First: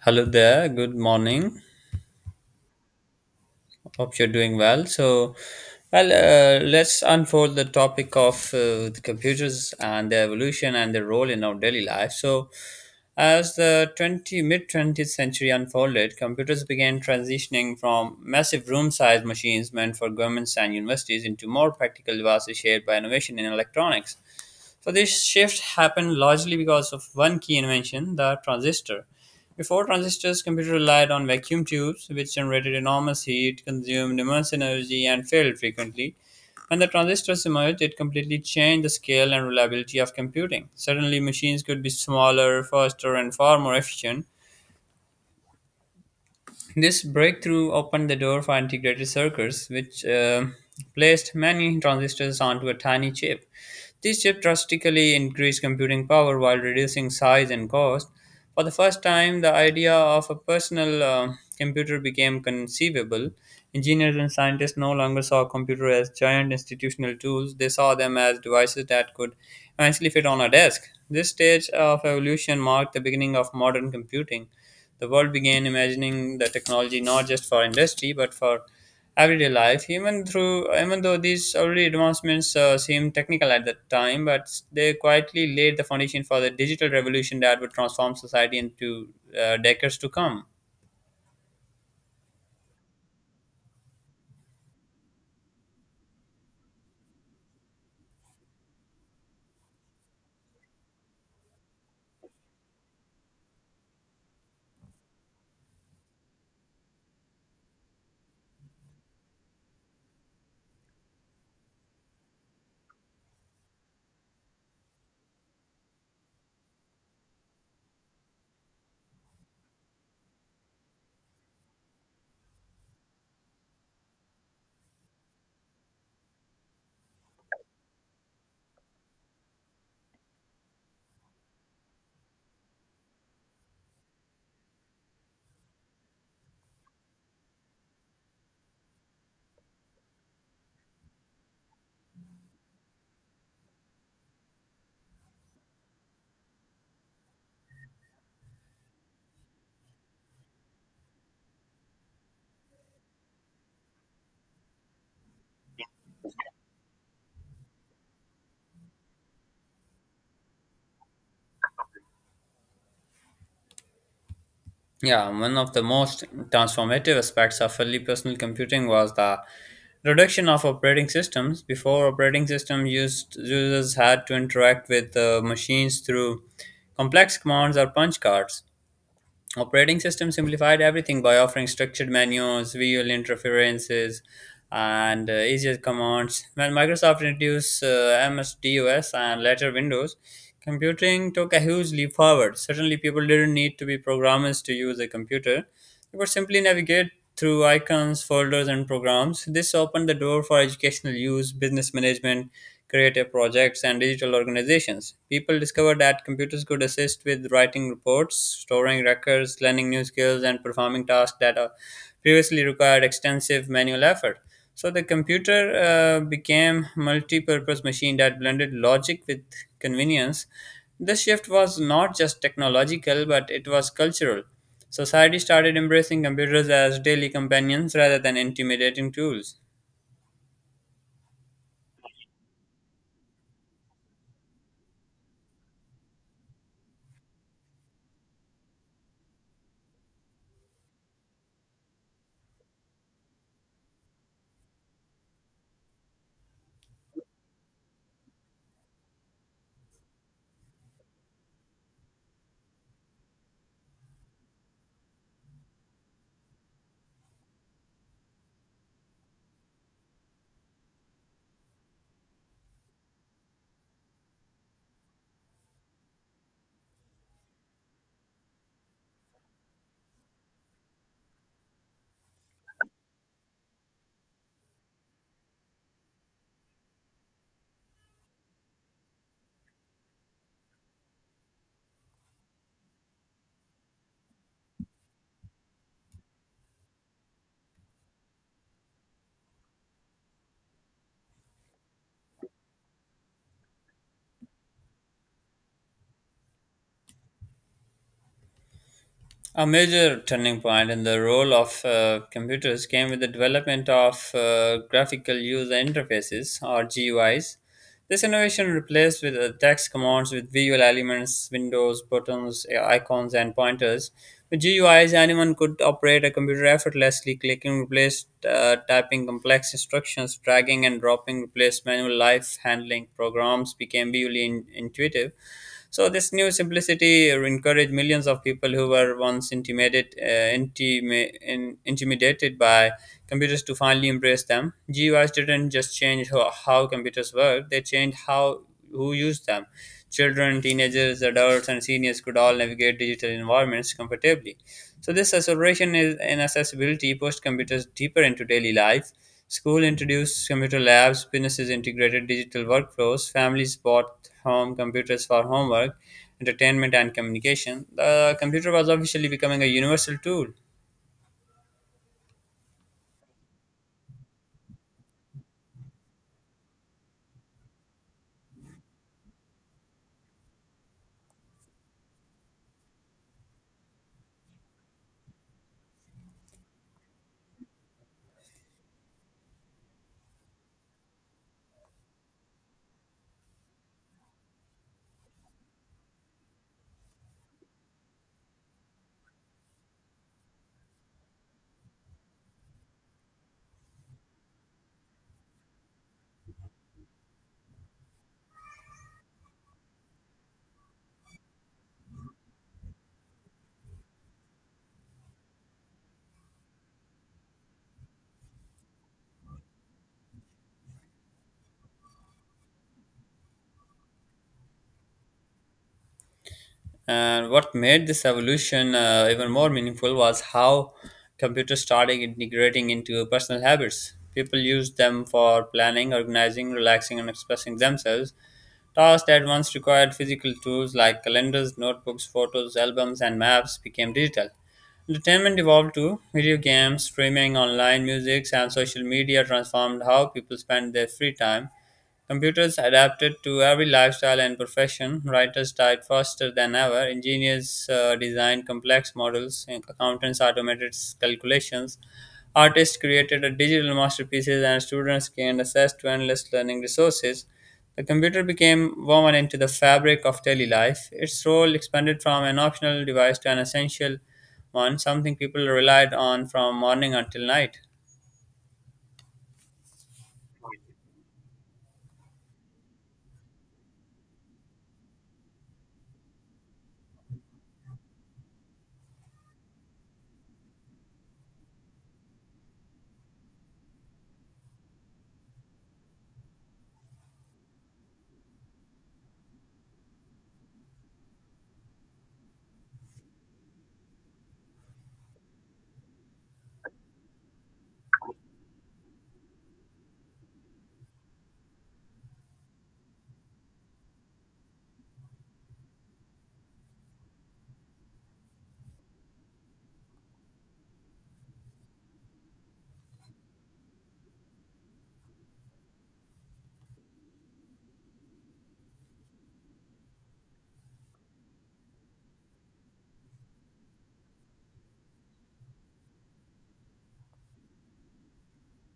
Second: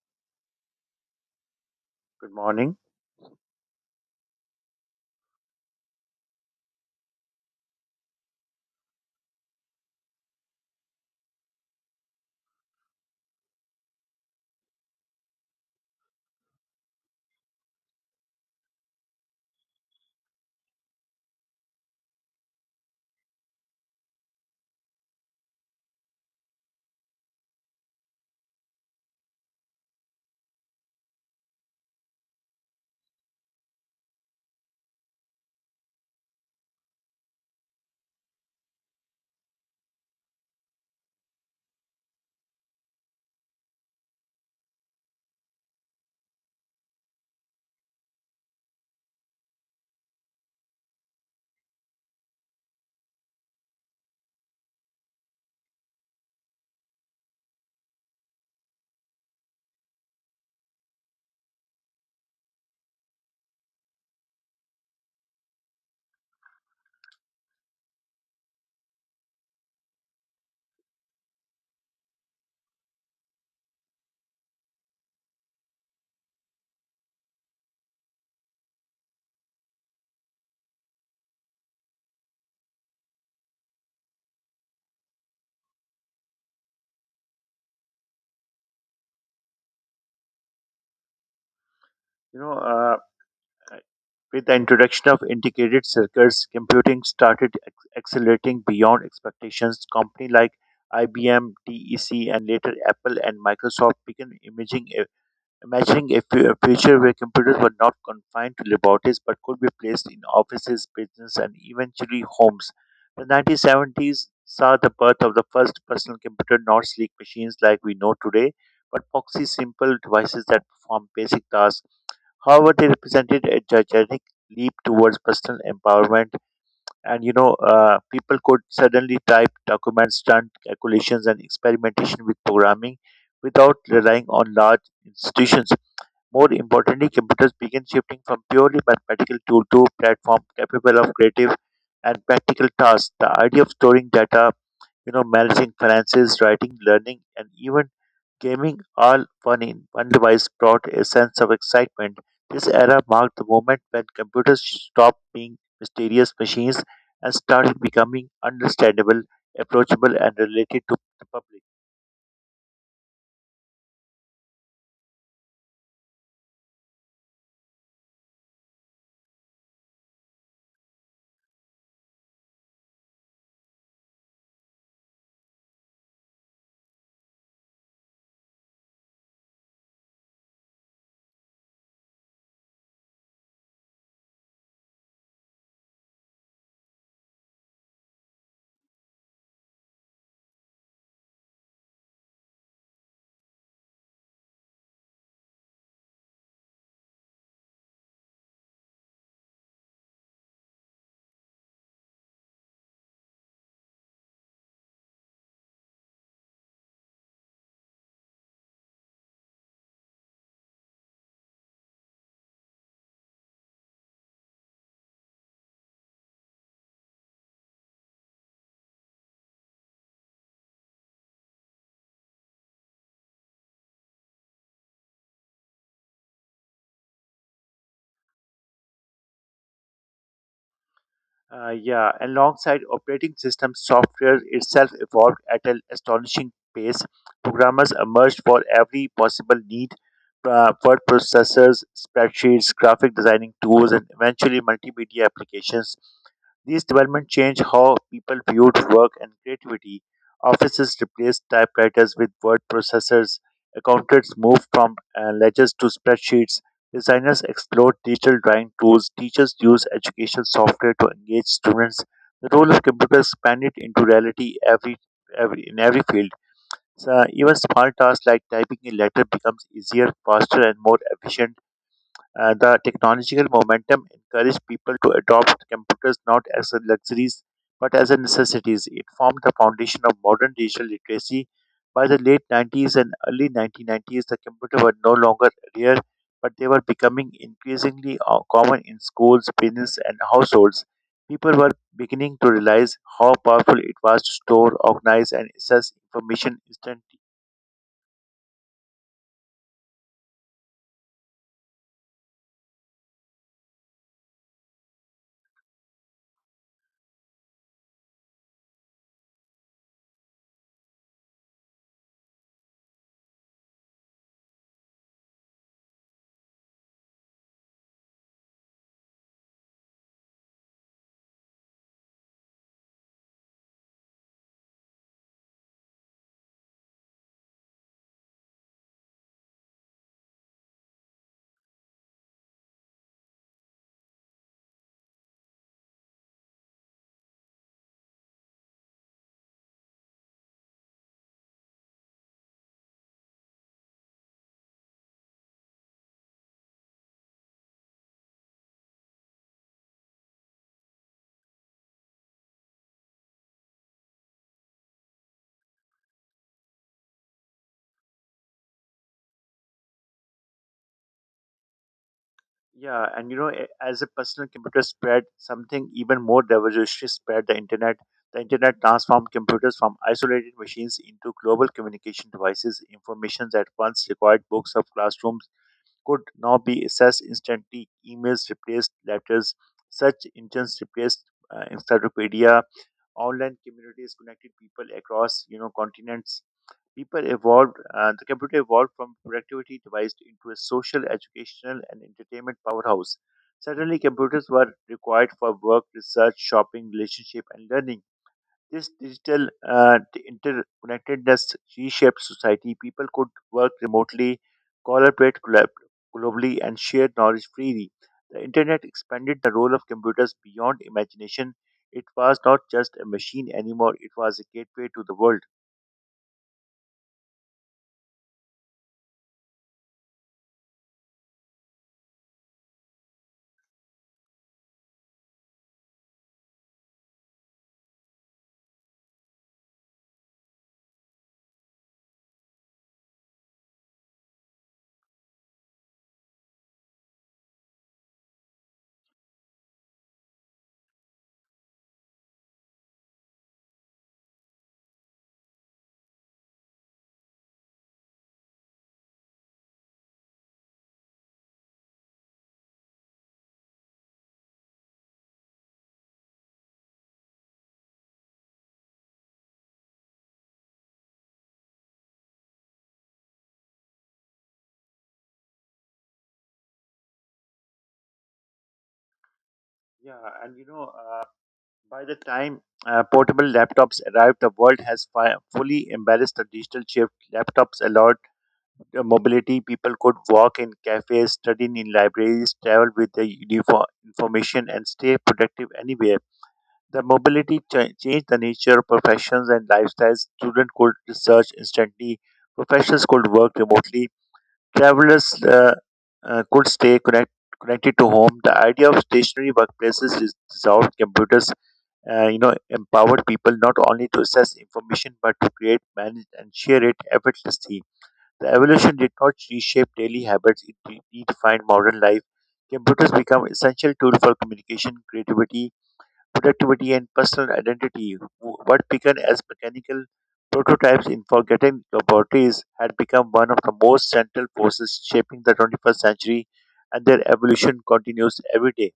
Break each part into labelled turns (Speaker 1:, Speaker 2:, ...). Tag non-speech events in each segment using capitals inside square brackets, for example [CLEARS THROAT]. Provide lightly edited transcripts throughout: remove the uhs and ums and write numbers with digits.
Speaker 1: Hello there, good morning.
Speaker 2: Good morning.
Speaker 1: Hope you're doing well. Let's unfold the topic of the computers and their evolution and their role in our daily life. So, as the 20 mid 20th century unfolded, computers began transitioning from massive room sized machines meant for governments and universities into more practical devices shaped by innovation in electronics. So this shift happened largely because of one key invention, the transistor. Before transistors, computers relied on vacuum tubes, which generated enormous heat, consumed immense energy, and failed frequently. When the transistors emerged, it completely changed the scale and reliability of computing. Suddenly, machines could be smaller, faster, and far more efficient. This breakthrough opened the door for integrated circuits, which placed many transistors onto a tiny chip. This chip drastically increased computing power while reducing size and cost. For the first time, the idea of a personal computer became conceivable. Engineers and scientists no longer saw computers as giant institutional tools, they saw them as devices that could eventually fit on a desk. This stage of evolution marked the beginning of modern computing. The world began imagining the technology not just for industry but for everyday life. Even though these early advancements seemed technical at the time, but they quietly laid the foundation for the digital revolution that would transform society into decades to come.
Speaker 2: You know, uh, with the introduction of integrated circuits, computing started accelerating beyond expectations. Company like IBM, DEC, and later Apple and Microsoft began imagining a, a future where computers were not confined to laboratories but could be placed in offices, business, and eventually homes. The 1970s saw the birth of the first personal computer, not sleek machines like we know today, but foxy, simple devices that perform basic tasks. However, they represented a gigantic leap towards personal empowerment. People could suddenly type documents, run calculations, and experimentation with programming without relying on large institutions. More importantly, computers began shifting from purely mathematical tool to a platform capable of creative and practical tasks. The idea of storing data, managing finances, writing, learning, and even gaming all one in one device brought a sense of excitement. This era marked the moment when computers stopped being mysterious machines and started becoming understandable, approachable, and related to the public.
Speaker 1: Yeah, one of the most transformative aspects of early personal computing was the reduction of operating systems. Before operating system used users had to interact with machines through complex commands or punch cards. Operating system simplified everything by offering structured menus, visual interfaces, and easier commands. When Microsoft introduced MS-DOS and later Windows, computing took a huge leap forward. Certainly, people didn't need to be programmers to use a computer. You could simply navigate through icons, folders, and programs. This opened the door for educational use, business management, creative projects, and digital organizations. People discovered that computers could assist with writing reports, storing records, learning new skills, and performing tasks that previously required extensive manual effort. So the computer became multi-purpose machine that blended logic with convenience. This shift was not just technological, but it was cultural. Society started embracing computers as daily companions rather than intimidating tools.
Speaker 2: Yeah, alongside operating system software itself evolved at an astonishing pace. Programmers emerged for every possible need. Word processors, spreadsheets, graphic designing tools, and eventually multimedia applications, these developments changed how people viewed work and creativity. Offices replaced typewriters with word processors. Accountants moved from ledgers to spreadsheets. Designers explored digital drawing tools. Teachers used education software to engage students. The role of computer expanded into reality every field. So even small tasks like typing a letter becomes easier, faster, and more efficient. The technological momentum encouraged people to adopt computers not as a luxuries but as a necessities. It formed the foundation of modern digital literacy. By the late 90s and early 1990s, the computer were no longer rare, but they were becoming increasingly common in schools, business, and households. People were beginning to realize how powerful it was to store, organize, and access information instantly.
Speaker 1: A major turning point in the role of computers came with the development of graphical user interfaces or GUIs. This innovation replaced with text commands with visual elements, windows, buttons, icons, and pointers. With GUIs, anyone could operate a computer effortlessly. Clicking replaced typing complex instructions, dragging and dropping replaced manual life handling. Programs became visually intuitive. So this new simplicity encouraged millions of people who were once intimidated by computers to finally embrace them. GUIs didn't just change how computers work; they changed how who used them. Children, teenagers, adults, and seniors could all navigate digital environments comfortably. So this acceleration is in accessibility pushed computers deeper into daily life. School introduced computer labs, businesses integrated digital workflows, families bought home computers for homework, entertainment, and communication. The computer was officially becoming a universal tool.
Speaker 2: Yeah, and as a personal computer spread, something even more revolutionary spread: the internet. The internet transformed computers from isolated machines into global communication devices. Information that once required books of classrooms could now be accessed instantly. Emails replaced letters, search engines replaced encyclopedia. Online communities connected people across, you know, continents. The computer evolved from productivity device into a social, educational, and entertainment powerhouse. Suddenly, computers were required for work, research, shopping, relationship, and learning. This digital interconnectedness reshaped society. People could work remotely, collaborate glo- globally, and share knowledge freely. The internet expanded the role of computers beyond imagination. It was not just a machine anymore, it was a gateway to the world.
Speaker 1: And what made this evolution even more meaningful was how computers started integrating into personal habits. People used them for planning, organizing, relaxing, and expressing themselves. Tasks that once required physical tools like calendars, notebooks, photos, albums, and maps became digital. Entertainment evolved too. Video games, streaming, online music, and social media transformed how people spend their free time. Computers adapted to every lifestyle and profession. Writers typed faster than ever. Engineers designed complex models. And Accountants automated calculations. Artists created a digital masterpieces, and students gained access to endless learning resources. The computer became woven into the fabric of daily life. Its role expanded from an optional device to an essential one, something people relied on from morning until night.
Speaker 2: Yeah, and you know, By the time portable laptops arrived, the world has fully embraced the digital shift. Laptops allowed the mobility. People could walk in cafes, study in libraries, travel with the uniform information, and stay productive anywhere. The mobility changed the nature of professions and lifestyles. Students could research instantly. Professionals could work remotely, travelers could connected to home. The idea of stationary workplaces is dissolved. Computers empowered people not only to access information but to create, manage, and share it effortlessly. The evolution did not reshape daily habits; it redefined modern life. Computers become essential tool for communication, creativity, productivity, and personal identity. What began as mechanical prototypes in forgotten laboratories had become one of the most central forces shaping the 21st century, and their evolution continues every day.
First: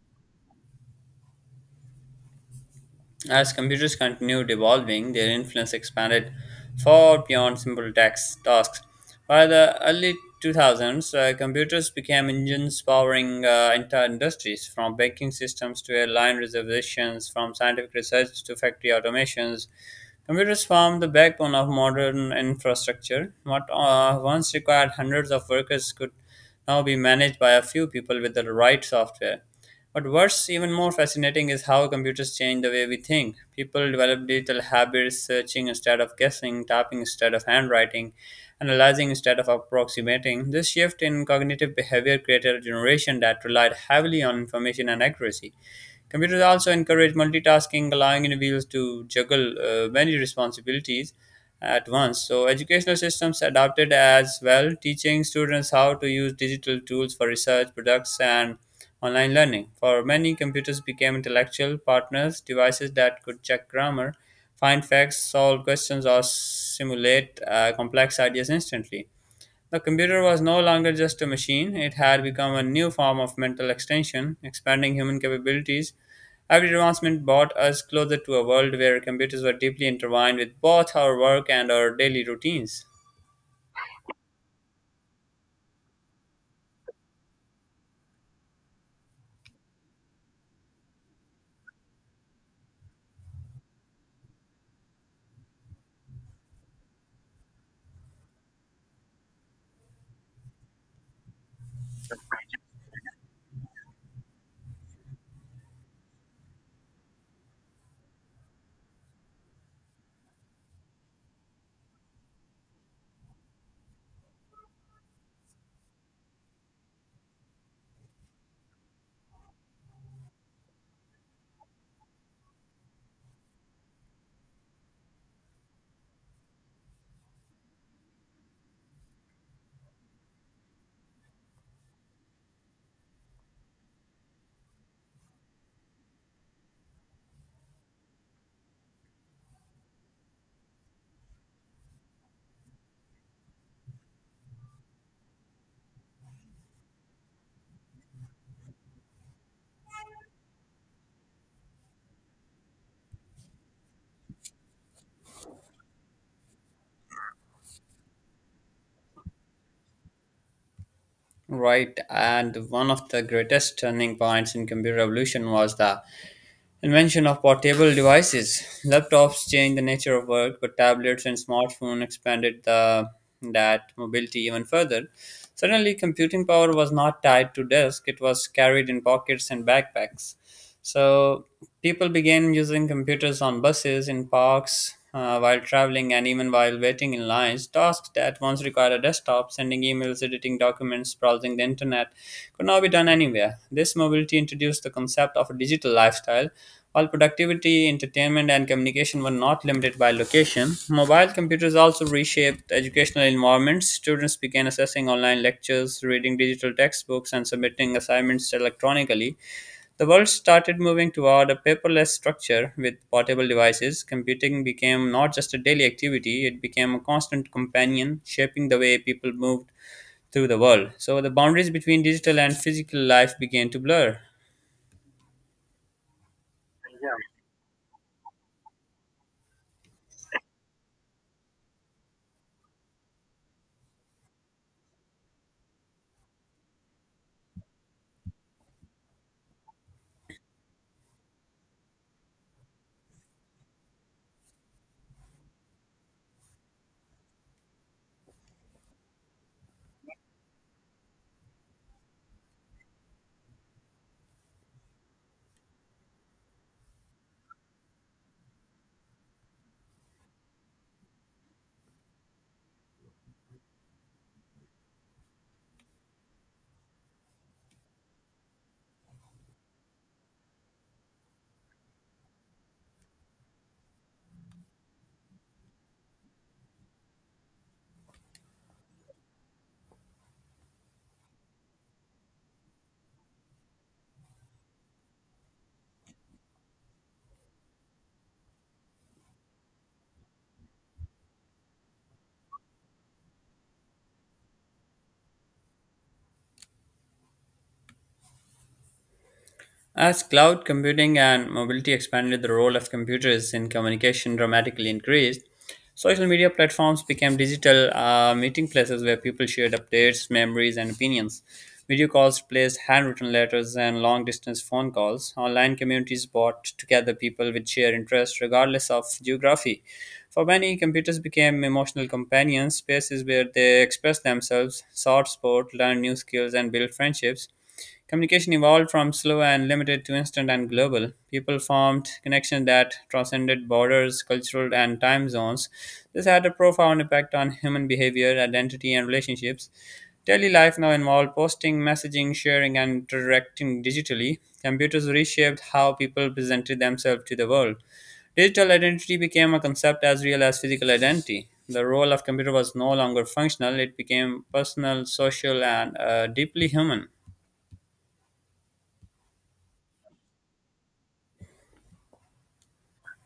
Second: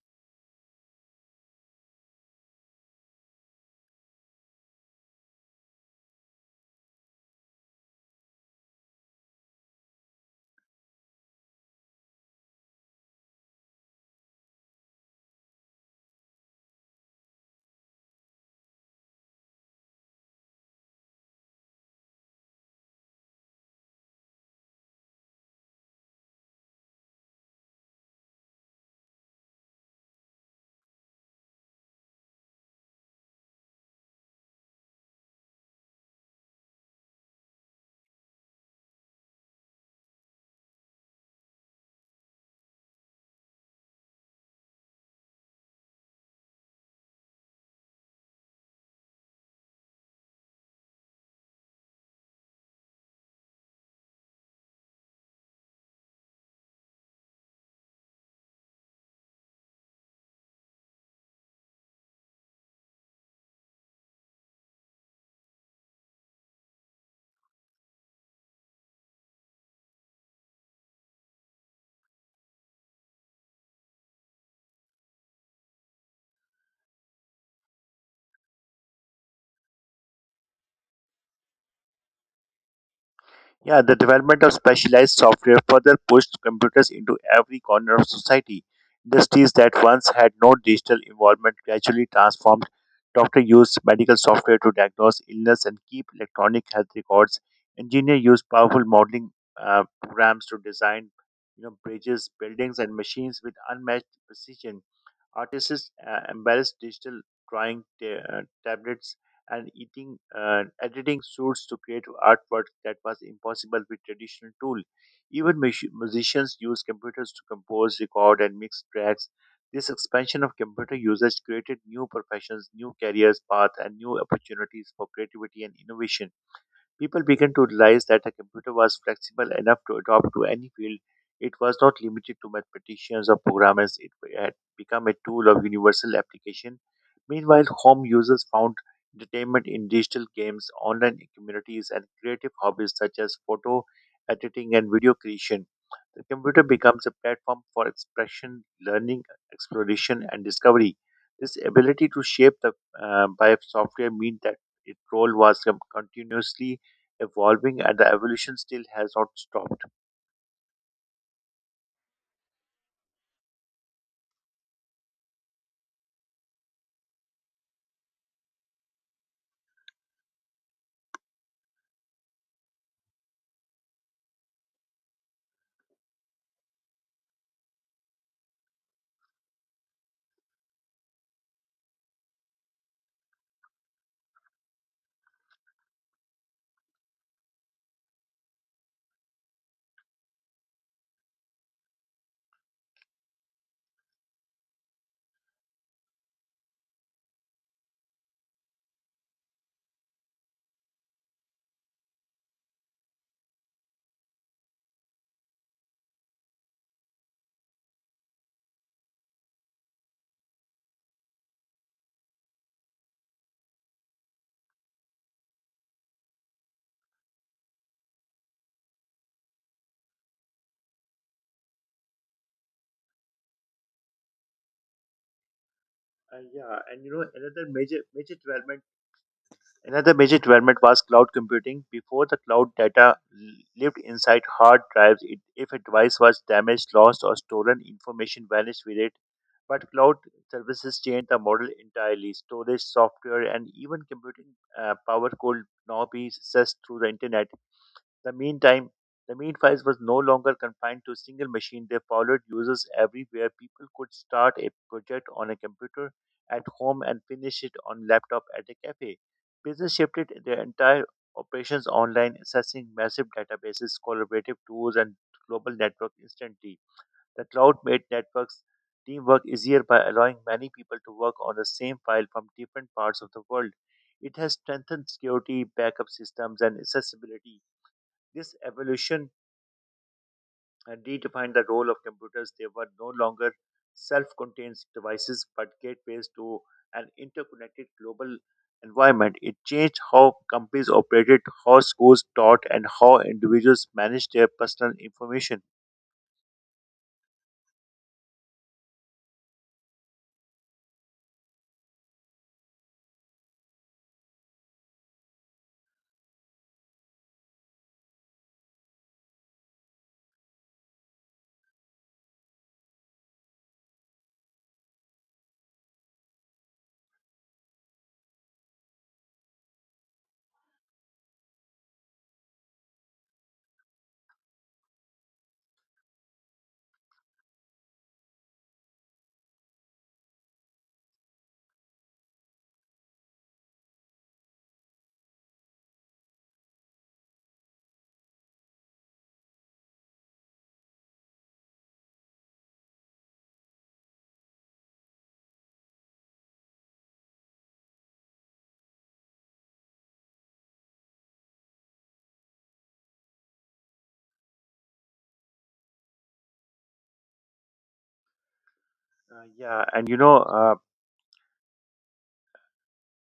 Speaker 1: As computers continued evolving, their influence expanded far beyond simple tax tasks. By the early 2000s, computers became engines powering entire industries, from banking systems to airline reservations, from scientific research to factory automations. Computers form the backbone of modern infrastructure. What once required hundreds of workers could now be managed by a few people with the right software. But what's even more fascinating is how computers change the way we think. People develop digital habits, searching instead of guessing, typing instead of handwriting, analyzing instead of approximating. This shift in cognitive behavior created a generation that relied heavily on information and accuracy. Computers also encourage multitasking, allowing individuals to juggle many responsibilities at once. So, educational systems adopted as well, teaching students how to use digital tools for research, products, and online learning. For many, computers became intellectual partners, devices that could check grammar, find facts, solve questions, or simulate complex ideas instantly. The computer was no longer just a machine, it had become a new form of mental extension, expanding human capabilities. Every advancement brought us closer to a world where computers were deeply intertwined with both our work and our daily routines.
Speaker 2: Yeah, the development of specialized software further pushed computers into every corner of society. Industries that once had no digital involvement gradually transformed. Doctors used medical software to diagnose illness and keep electronic health records. Engineers used powerful modeling programs to design, you know, bridges, buildings, and machines with unmatched precision. Artists embrace digital drawing ta- uh, tablets and eating editing suits to create artwork that was impossible with traditional tool. Even musicians use computers to compose, record, and mix tracks. This expansion of computer usage created new professions, new careers paths, and new opportunities for creativity and innovation. People began to realize that a computer was flexible enough to adapt to any field. It was not limited to mathematicians or programmers, it had become a tool of universal application. Meanwhile, home users found entertainment in digital games, online communities, and creative hobbies such as photo editing and video creation. The computer becomes a platform for expression, learning, exploration, and discovery. This ability to shape the by software means that its role was continuously evolving and the evolution still has not stopped.
Speaker 1: Right, and one of the greatest turning points in computer evolution was the invention of portable devices. Laptops changed the nature of work, but tablets and smartphones expanded that mobility even further. Suddenly, computing power was not tied to desk; it was carried in pockets and backpacks. So people began using computers on buses, in parks, while traveling, and even while waiting in lines. Tasks that once required a desktop, sending emails, editing documents, browsing the internet, could now be done anywhere. This mobility introduced the concept of a digital lifestyle while productivity, entertainment, and communication were not limited by location, mobile computers also reshaped educational environments. Students began accessing online lectures, reading digital textbooks, and submitting assignments electronically. The world started moving toward a paperless structure with portable devices. Computing became not just a daily activity, it became a constant companion, shaping the way people moved through the world. So the boundaries between digital and physical life began to blur.
Speaker 2: And yeah, and you know another major major development Another major development was cloud computing. Before the cloud data lived inside hard drives, it, if a device was damaged, lost, or stolen, information vanished with it. But cloud services changed the model entirely. Storage, software, and even computing power could now be accessed through the internet. The meantime, the mean files was no longer confined to a single machine. They followed users everywhere. People could start a project on a computer at home and finish it on laptop at a cafe. Business shifted their entire operations online, accessing massive databases, collaborative tools, and global network instantly. The cloud made networks teamwork easier by allowing many people to work on the same file from different parts of the world. It has strengthened security, backup systems, and accessibility. This evolution redefined the role of computers. They were no longer self contained devices but gateways to an interconnected global environment. It changed how companies operated, how schools taught, and how individuals managed their personal information.
Speaker 1: As cloud computing and mobility expanded, the role of computers in communication dramatically increased. Social media platforms became digital meeting places where people shared updates, memories, and opinions. Video calls replaced handwritten letters and long distance phone calls. Online communities brought together people with shared interests, regardless of geography. For many, computers became emotional companions, spaces where they expressed themselves, sought support, learned new skills, and built friendships. Communication evolved from slow and limited to instant and global. People formed connections that transcended borders, cultural, and time zones. This had a profound impact on human behavior, identity, and relationships. Daily life now involved posting, messaging, sharing, and interacting digitally. Computers reshaped how people presented themselves to the world. Digital identity became a concept as real as physical identity. The role of computer was no longer functional, it became personal, social, and deeply human.
Speaker 2: Yeah, and you know,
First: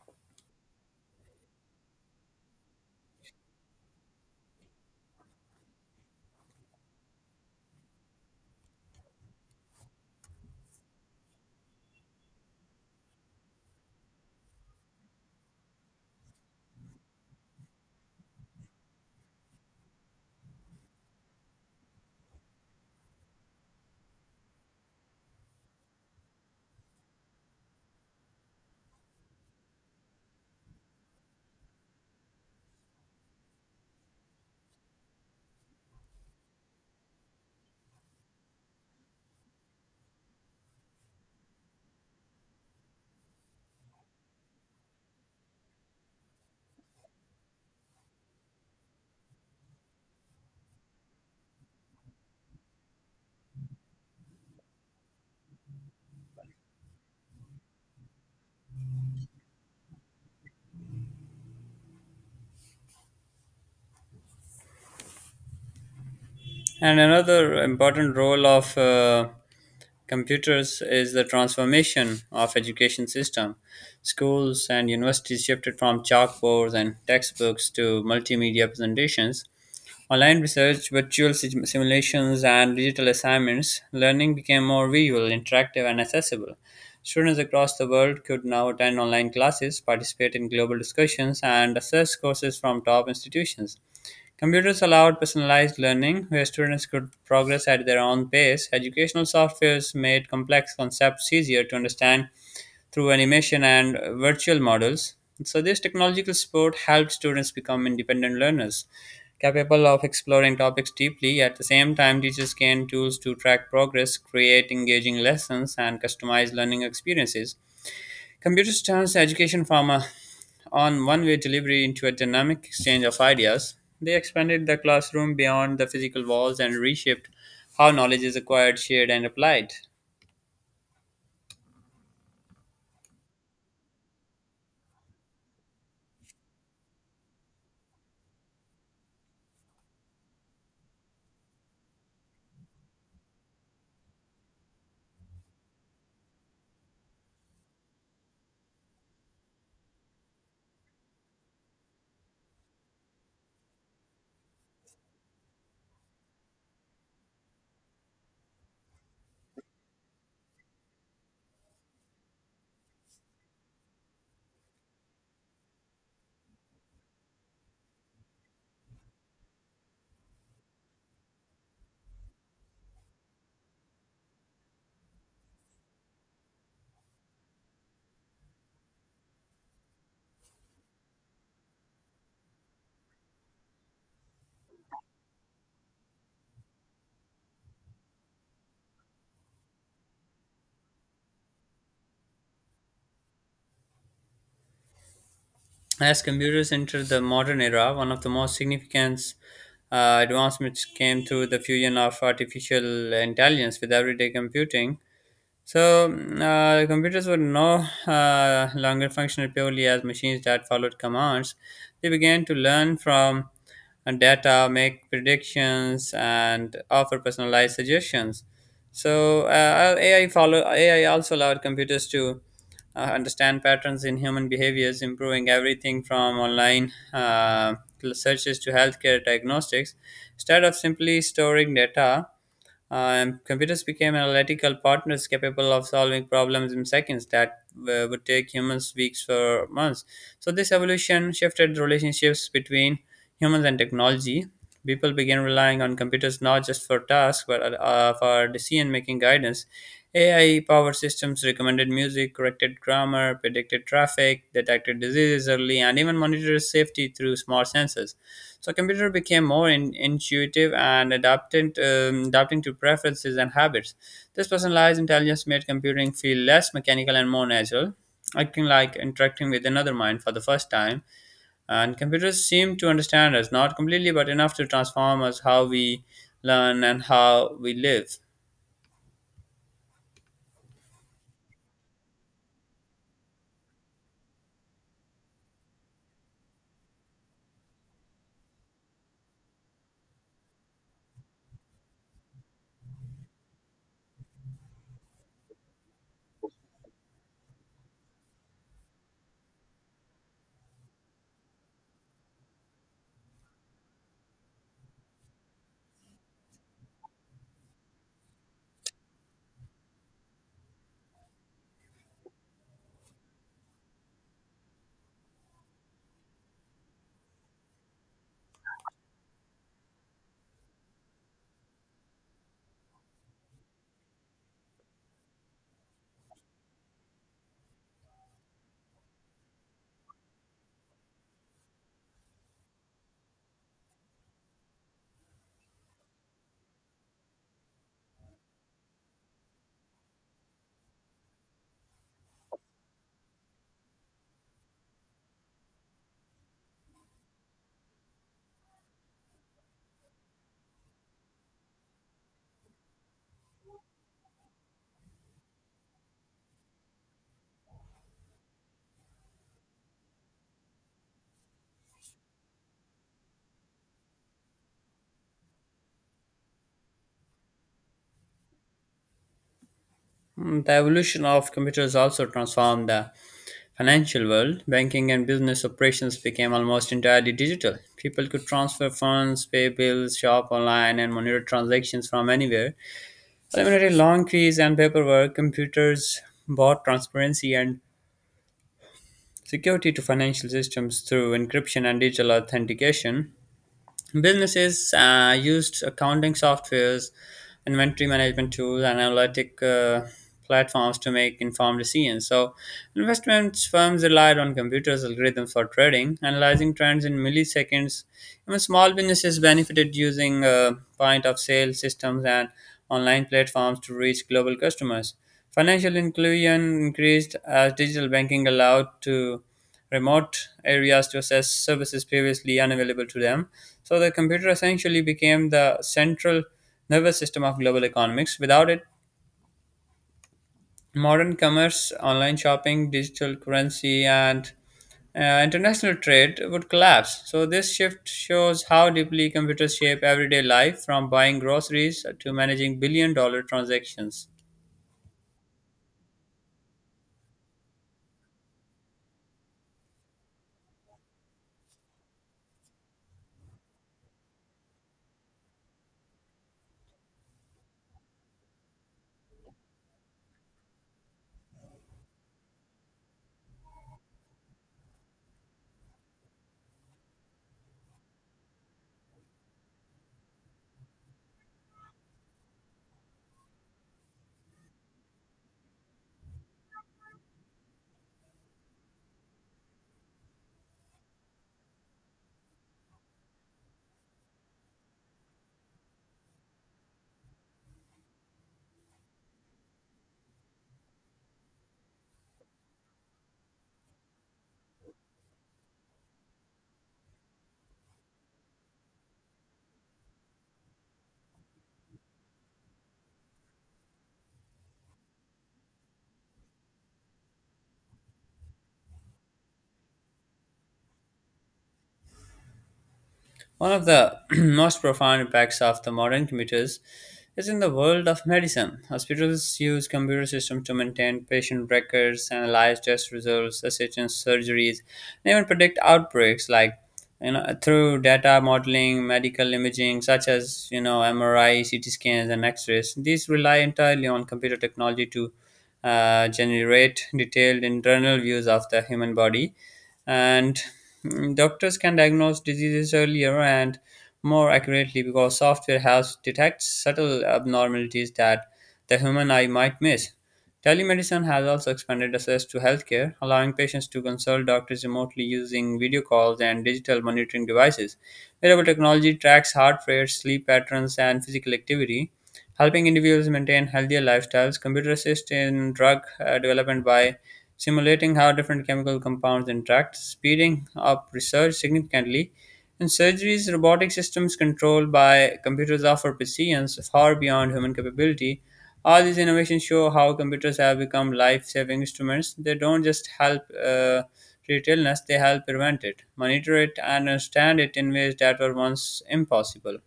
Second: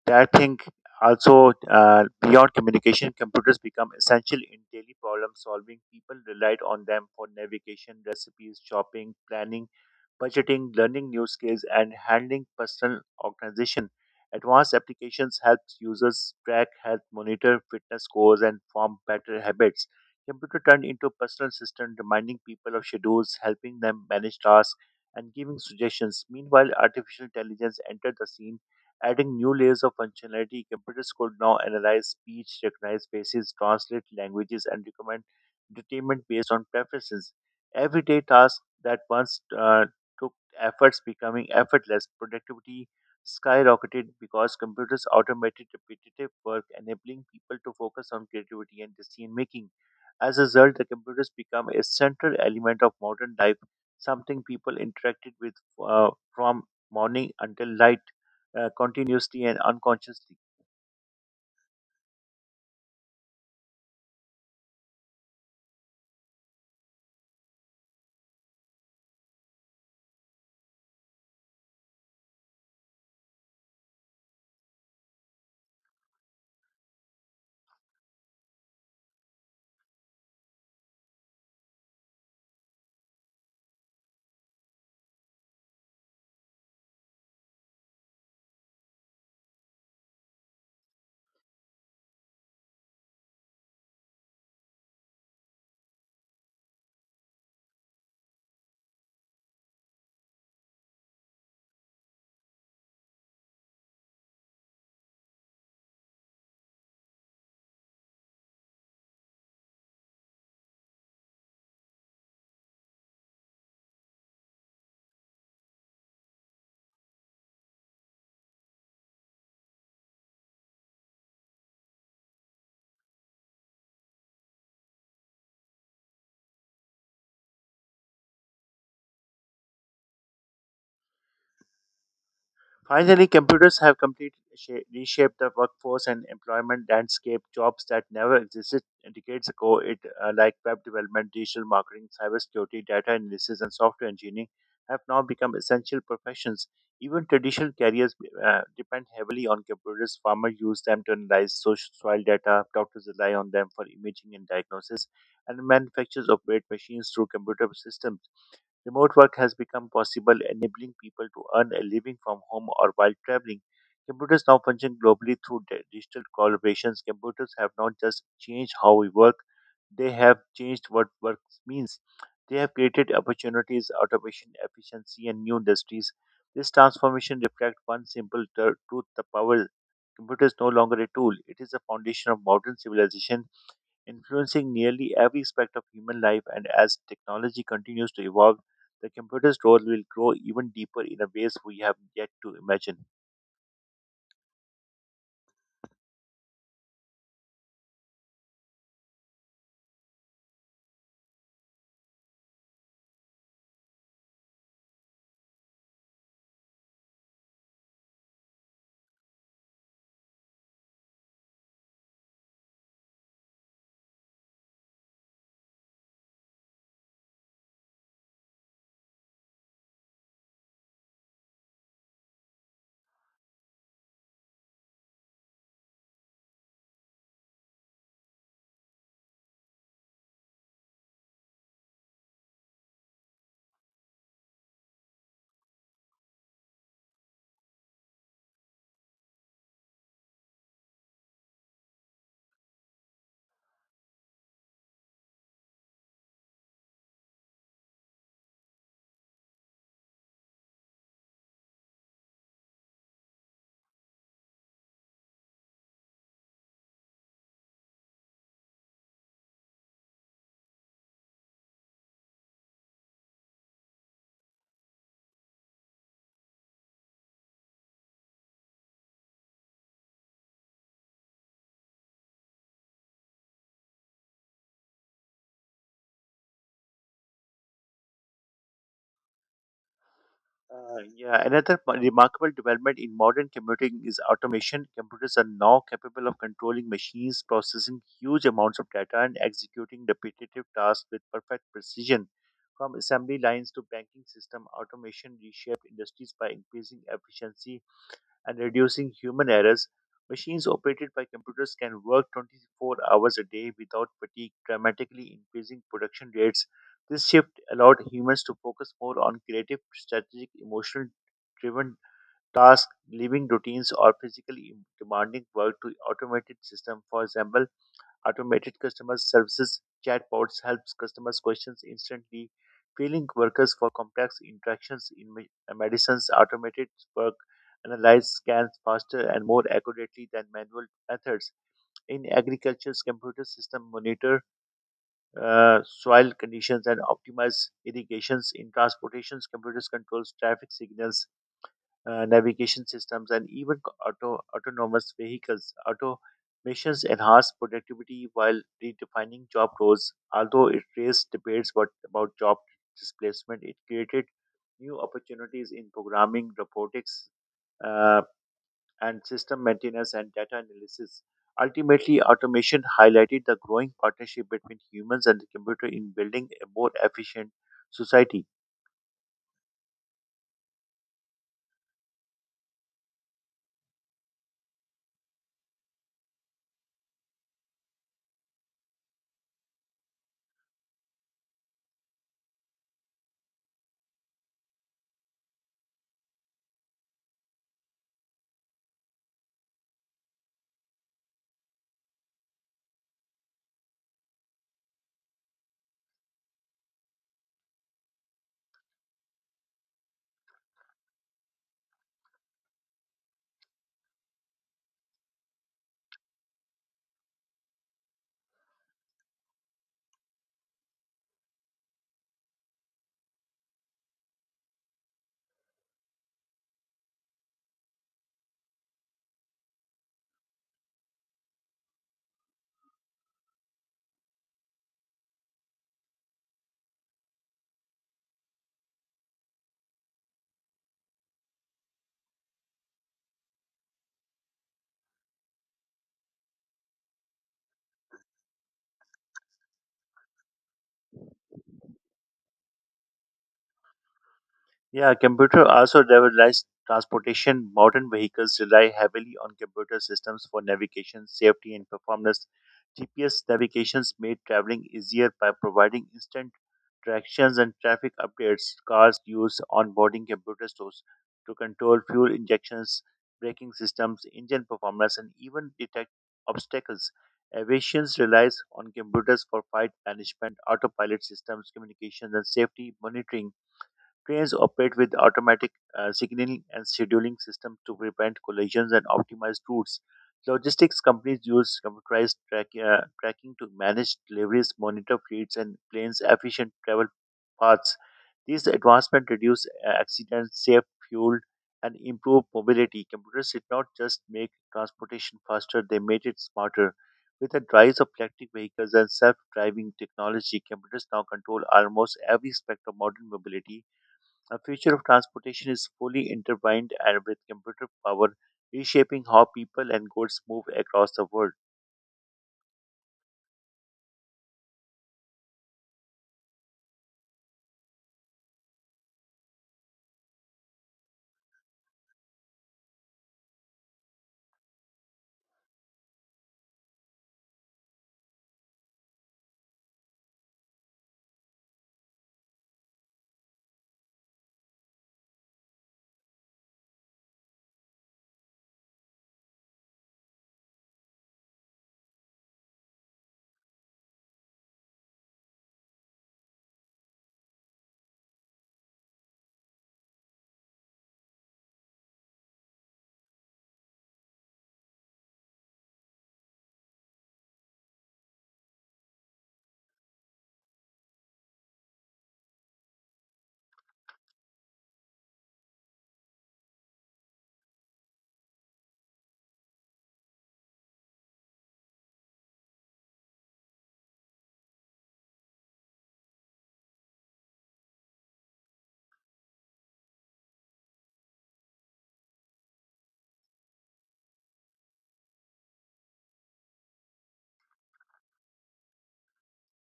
Speaker 2: that thing also Beyond communication, computers become essential in daily problem solving. People relied on them for navigation, recipes, shopping, planning, budgeting, learning new skills, and handling personal organization. Advanced applications help users track health, monitor fitness scores, and form better habits. Computer turned into a personal assistant, reminding people of schedules, helping them manage tasks, and giving suggestions. Meanwhile, artificial intelligence entered the scene, adding new layers of functionality. Computers could now analyze speech, recognize faces, translate languages, and recommend entertainment based on preferences. Everyday tasks that once took efforts becoming effortless. Productivity skyrocketed because computers automated repetitive work, enabling people to focus on creativity and decision making. As a result, the computers become a central element of modern life, something people interacted with from morning until night, continuously and unconsciously.
Speaker 1: And another important role of computers is the transformation of education system. Schools and universities shifted from chalkboards and textbooks to multimedia presentations. Online research, virtual simulations, and digital assignments, learning became more visual, interactive, and accessible. Students across the world could now attend online classes, participate in global discussions, and assess courses from top institutions. Computers allowed personalized learning, where students could progress at their own pace. Educational softwares made complex concepts easier to understand through animation and virtual models. So, this technological support helped students become independent learners, capable of exploring topics deeply. At the same time, teachers gained tools to track progress, create engaging lessons, and customize learning experiences. Computers turns education from a on one way delivery into a dynamic exchange of ideas. They expanded the classroom beyond the physical walls and reshaped how knowledge is acquired, shared, and applied.
Speaker 2: Finally, computers have completely reshaped the workforce and employment landscape. Jobs that never existed decades ago, it like web development, digital marketing, cybersecurity, data analysis, and software engineering, have now become essential professions. Even traditional careers depend heavily on computers. Farmers use them to analyze social soil data. Doctors rely on them for imaging and diagnosis, and manufacturers operate machines through computer systems. Remote work has become possible, enabling people to earn a living from home or while traveling. Computers now function globally through digital collaborations. Computers have not just changed how we work, they have changed what work means. They have created opportunities, automation, efficiency, and new industries. This transformation reflects one simple truth: the power. Computer is no longer a tool, it is the foundation of modern civilization influencing nearly every aspect of human life. And as technology continues to evolve, the computer's role will grow even deeper in a ways we have yet to imagine.
Speaker 1: As computers entered the modern era, one of the most significant advancements came through the fusion of artificial intelligence with everyday computing. So, computers were no longer functional purely as machines that followed commands. They began to learn from data, make predictions, and offer personalized suggestions. So, AI also allowed computers to understand patterns in human behaviors, improving everything from online searches to healthcare diagnostics. Instead of simply storing data, computers became analytical partners capable of solving problems in seconds that would take humans weeks or months. So, this evolution shifted relationships between humans and technology. People began relying on computers not just for tasks but for decision making guidance. AI powered systems recommended music, corrected grammar, predicted traffic, detected diseases early, and even monitored safety through smart sensors. So computer became more intuitive and adapting to preferences and habits. This personalized intelligence made computing feel less mechanical and more natural, acting like interacting with another mind for the first time. And computers seem to understand us, not completely, but enough to transform us how we learn and how we live.
Speaker 2: Yeah, another remarkable development in modern computing is automation. Computers are now capable of controlling machines, processing huge amounts of data, and executing repetitive tasks with perfect precision. From assembly lines to banking system, automation reshaped industries by increasing efficiency and reducing human errors. Machines operated by computers can work 24 hours a day without fatigue, dramatically increasing production rates. This shift allowed humans to focus more on creative, strategic, emotional driven tasks, leaving routines or physically demanding work to automated systems. For example, automated customer services chatbots helps customers questions instantly, freeing workers for complex interactions in medicines. Automated work analyze scans faster and more accurately than manual methods. In agriculture, computer system monitor soil conditions and optimize irrigations. In transportations, computers controls traffic signals, navigation systems, and even autonomous vehicles. Automations enhance productivity while redefining job roles. Although it raised debates about job displacement, it created new opportunities in programming, robotics, uh, and system maintenance and data analysis. Ultimately, automation highlighted the growing partnership between humans and the computer in building a more efficient society.
Speaker 1: The evolution of computers also transformed the financial world. Banking and business operations became almost entirely digital. People could transfer funds, pay bills, shop online, and monitor transactions from anywhere, eliminating long queues and paperwork. Computers brought transparency and security to financial systems through encryption and digital authentication. Businesses used accounting softwares, inventory management tools, and analytic platforms to make informed decisions. So, investment firms relied on computers algorithms for trading, analyzing trends in milliseconds. Even small businesses benefited using point of sale systems and online platforms to reach global customers. Financial inclusion increased as digital banking allowed to remote areas to access services previously unavailable to them. So the computer essentially became the central nervous system of global economics. Without it, modern commerce, online shopping, digital currency, and international trade would collapse. So, this shift shows how deeply computers shape everyday life from buying groceries to managing billion dollar transactions.
Speaker 2: Yeah, computer also revolutionized transportation. Modern vehicles rely heavily on computer systems for navigation, safety, and performance. GPS navigations made traveling easier by providing instant directions and traffic updates. Cars use onboarding computer stores to control fuel injections, braking systems, engine performance, and even detect obstacles. Aviation relies on computers for flight management, autopilot systems, communications, and safety monitoring. Trains operate with automatic signaling and scheduling systems to prevent collisions and optimize routes. Logistics companies use computerized tracking to manage deliveries, monitor fleets, and planes' efficient travel paths. These advancements reduce accidents, save fuel, and improve mobility. Computers did not just make transportation faster, they made it smarter. With the rise of electric vehicles and self driving technology, computers now control almost every aspect of modern mobility. The future of transportation is fully intertwined and with computer power reshaping how people and goods move across the world.
Speaker 1: One of the [CLEARS THROAT] most profound impacts of the modern computers is in the world of medicine. Hospitals use computer systems to maintain patient records, analyze test results, assist in surgeries, and even predict outbreaks like you know through data modeling, medical imaging such as you know MRI, CT scans, and X-rays. These rely entirely on computer technology to generate detailed internal views of the human body and doctors can diagnose diseases earlier and more accurately because software helps detect subtle abnormalities that the human eye might miss. Telemedicine has also expanded access to healthcare, allowing patients to consult doctors remotely using video calls and digital monitoring devices. Wearable technology tracks heart rate, sleep patterns, and physical activity, helping individuals maintain healthier lifestyles. Computer assist in drug development by simulating how different chemical compounds interact, speeding up research significantly. In surgeries, robotic systems controlled by computers offer precisions far beyond human capability. All these innovations show how computers have become life saving instruments. They don't just help treat illness, they help prevent it, monitor it, and understand it in ways that were once impossible.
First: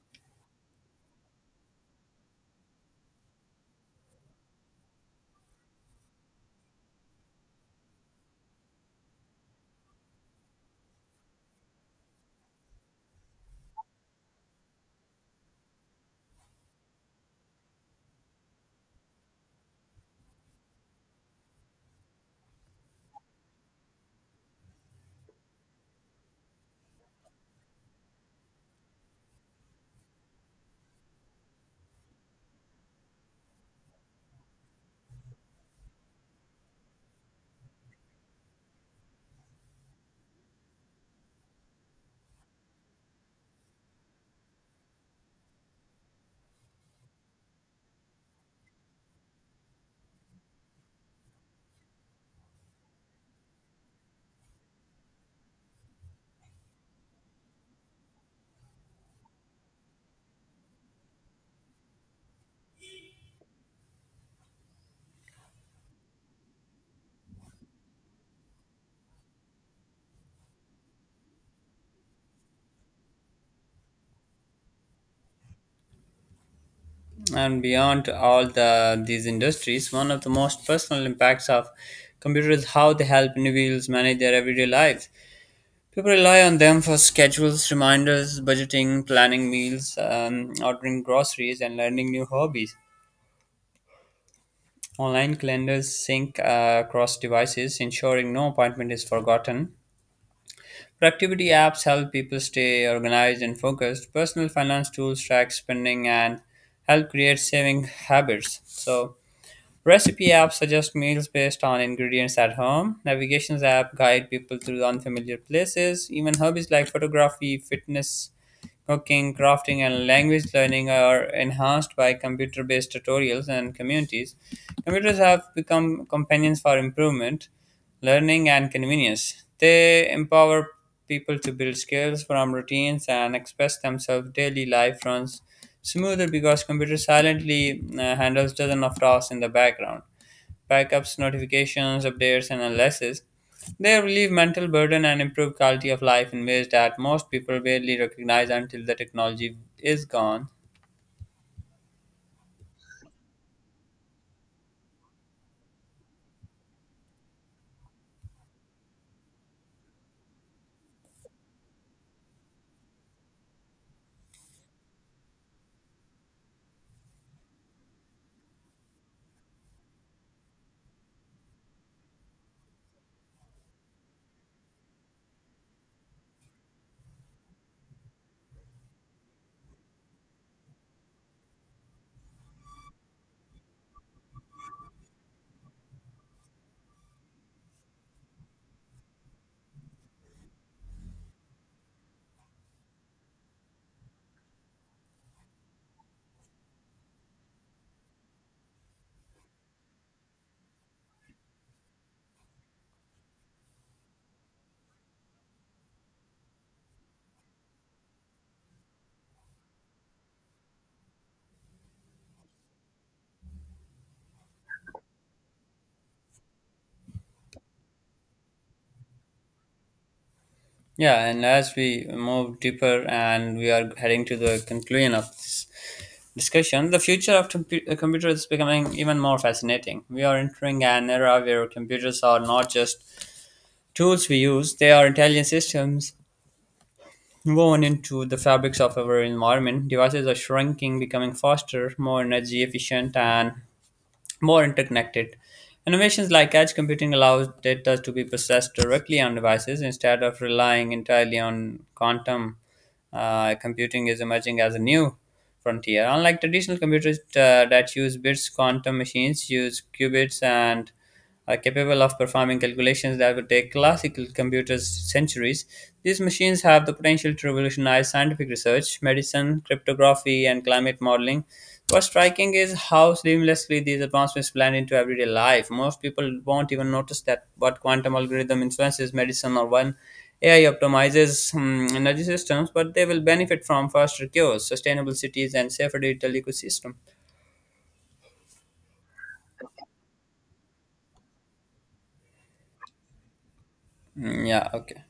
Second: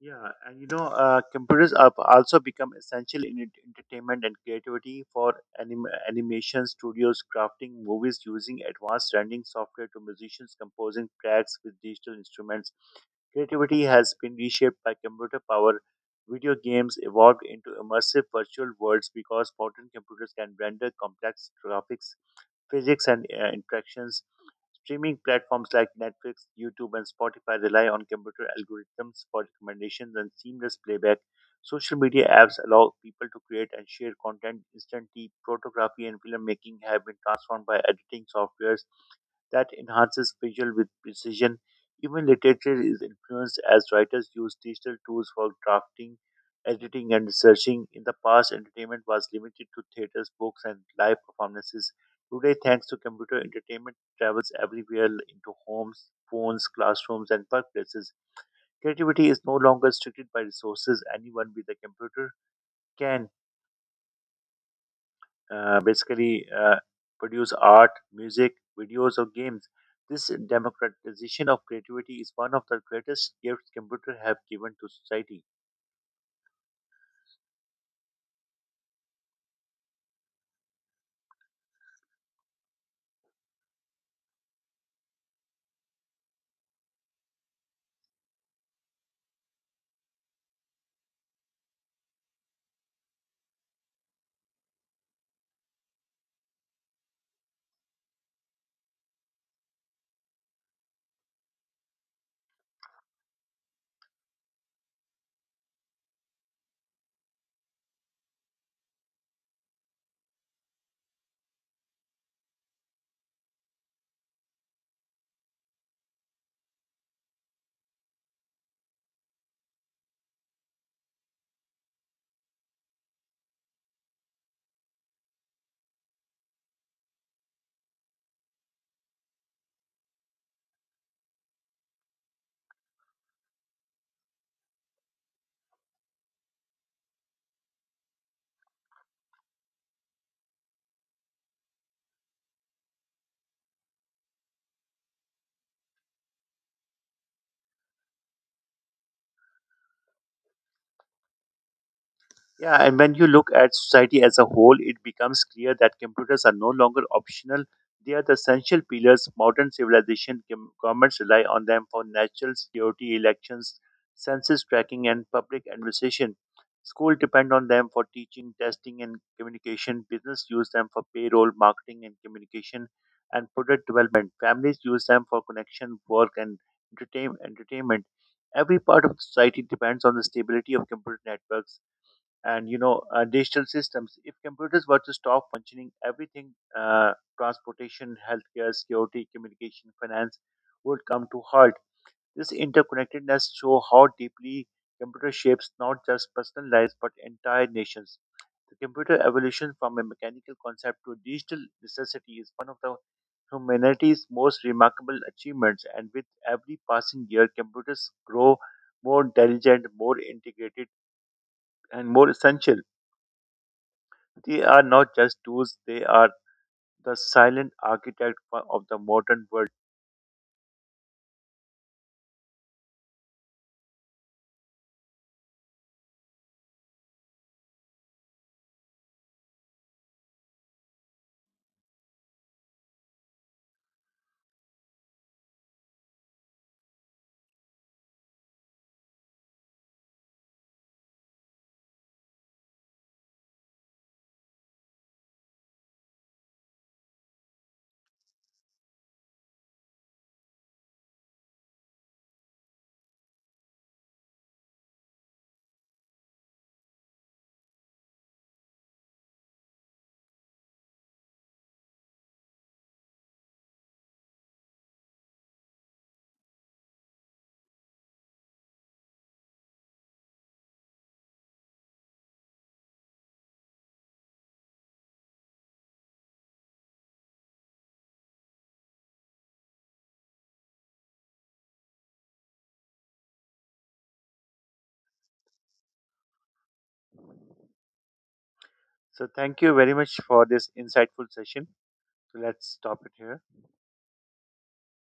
Speaker 2: Computers have also become essential in entertainment and creativity, for animation studios crafting movies using advanced rendering software to musicians composing tracks with digital instruments. Creativity has been reshaped by computer power. Video games evolved into immersive virtual worlds because modern computers can render complex graphics, physics, and interactions. Streaming platforms like Netflix, YouTube, and Spotify rely on computer algorithms for recommendations and seamless playback. Social media apps allow people to create and share content instantly. Photography and filmmaking have been transformed by editing softwares that enhances visual with precision. Even literature is influenced as writers use digital tools for drafting, editing, and researching. In the past, entertainment was limited to theaters, books, and live performances. Today, thanks to computer entertainment, travels everywhere into homes, phones, classrooms, and workplaces. Creativity is no longer restricted by resources. Anyone with a computer can basically produce art, music, videos, or games. This democratization of creativity is one of the greatest gifts computer have given to society.
Speaker 1: And beyond these industries, one of the most personal impacts of computers is how they help individuals manage their everyday lives. People rely on them for schedules, reminders, budgeting, planning meals, ordering groceries, and learning new hobbies. Online calendars sync across devices, ensuring no appointment is forgotten. Productivity apps help people stay organized and focused. Personal finance tools track spending and help create saving habits. So, recipe apps suggest meals based on ingredients at home. Navigations app guide people through unfamiliar places. Even hobbies like photography, fitness, cooking, crafting, and language learning are enhanced by computer based tutorials and communities. Computers have become companions for improvement, learning, and convenience. They empower people to build skills, form routines, and express themselves. Daily life runs smoother because computer silently handles dozens of tasks in the background: backups, notifications, updates, and analysis. They relieve mental burden and improve quality of life in ways that most people barely recognize until the technology is gone.
Speaker 2: Yeah, and when you look at society as a whole, it becomes clear that computers are no longer optional. They are the essential pillars. Modern civilization governments rely on them for national security, elections, census tracking, and public administration. Schools depend on them for teaching, testing, and communication. Business use them for payroll, marketing, and communication, and product development. Families use them for connection, work, and entertainment. Every part of society depends on the stability of computer networks and digital systems. If computers were to stop functioning, everything, uh, transportation, healthcare, security, communication, finance, would come to halt. This interconnectedness show how deeply computer shapes not just personal lives but entire nations. The computer evolution from a mechanical concept to a digital necessity is one of the humanity's most remarkable achievements, and with every passing year computers grow more intelligent, more integrated, and more essential. They are not just tools, they are the silent architect of the modern world.
Speaker 1: Yeah, and as we move deeper and we are heading to the conclusion of this discussion, the future of computers is becoming even more fascinating. We are entering an era where computers are not just tools we use, they are intelligent systems woven into the fabrics of our environment. Devices are shrinking, becoming faster, more energy efficient, and more interconnected. Innovations like edge computing allows data to be processed directly on devices instead of relying entirely on quantum. Computing is emerging as a new frontier. Unlike traditional computers that use bits, quantum machines use qubits and are capable of performing calculations that would take classical computers centuries. These machines have the potential to revolutionize scientific research, medicine, cryptography, and climate modeling. What's striking is how seamlessly these advancements blend into everyday life. Most people won't even notice that what quantum algorithm influences medicine or when AI optimizes energy systems, but they will benefit from faster cures, sustainable cities, and safer digital ecosystem.
Speaker 2: So, thank you very much for this insightful session. So let's stop it here.
Speaker 1: Mm, yeah, okay.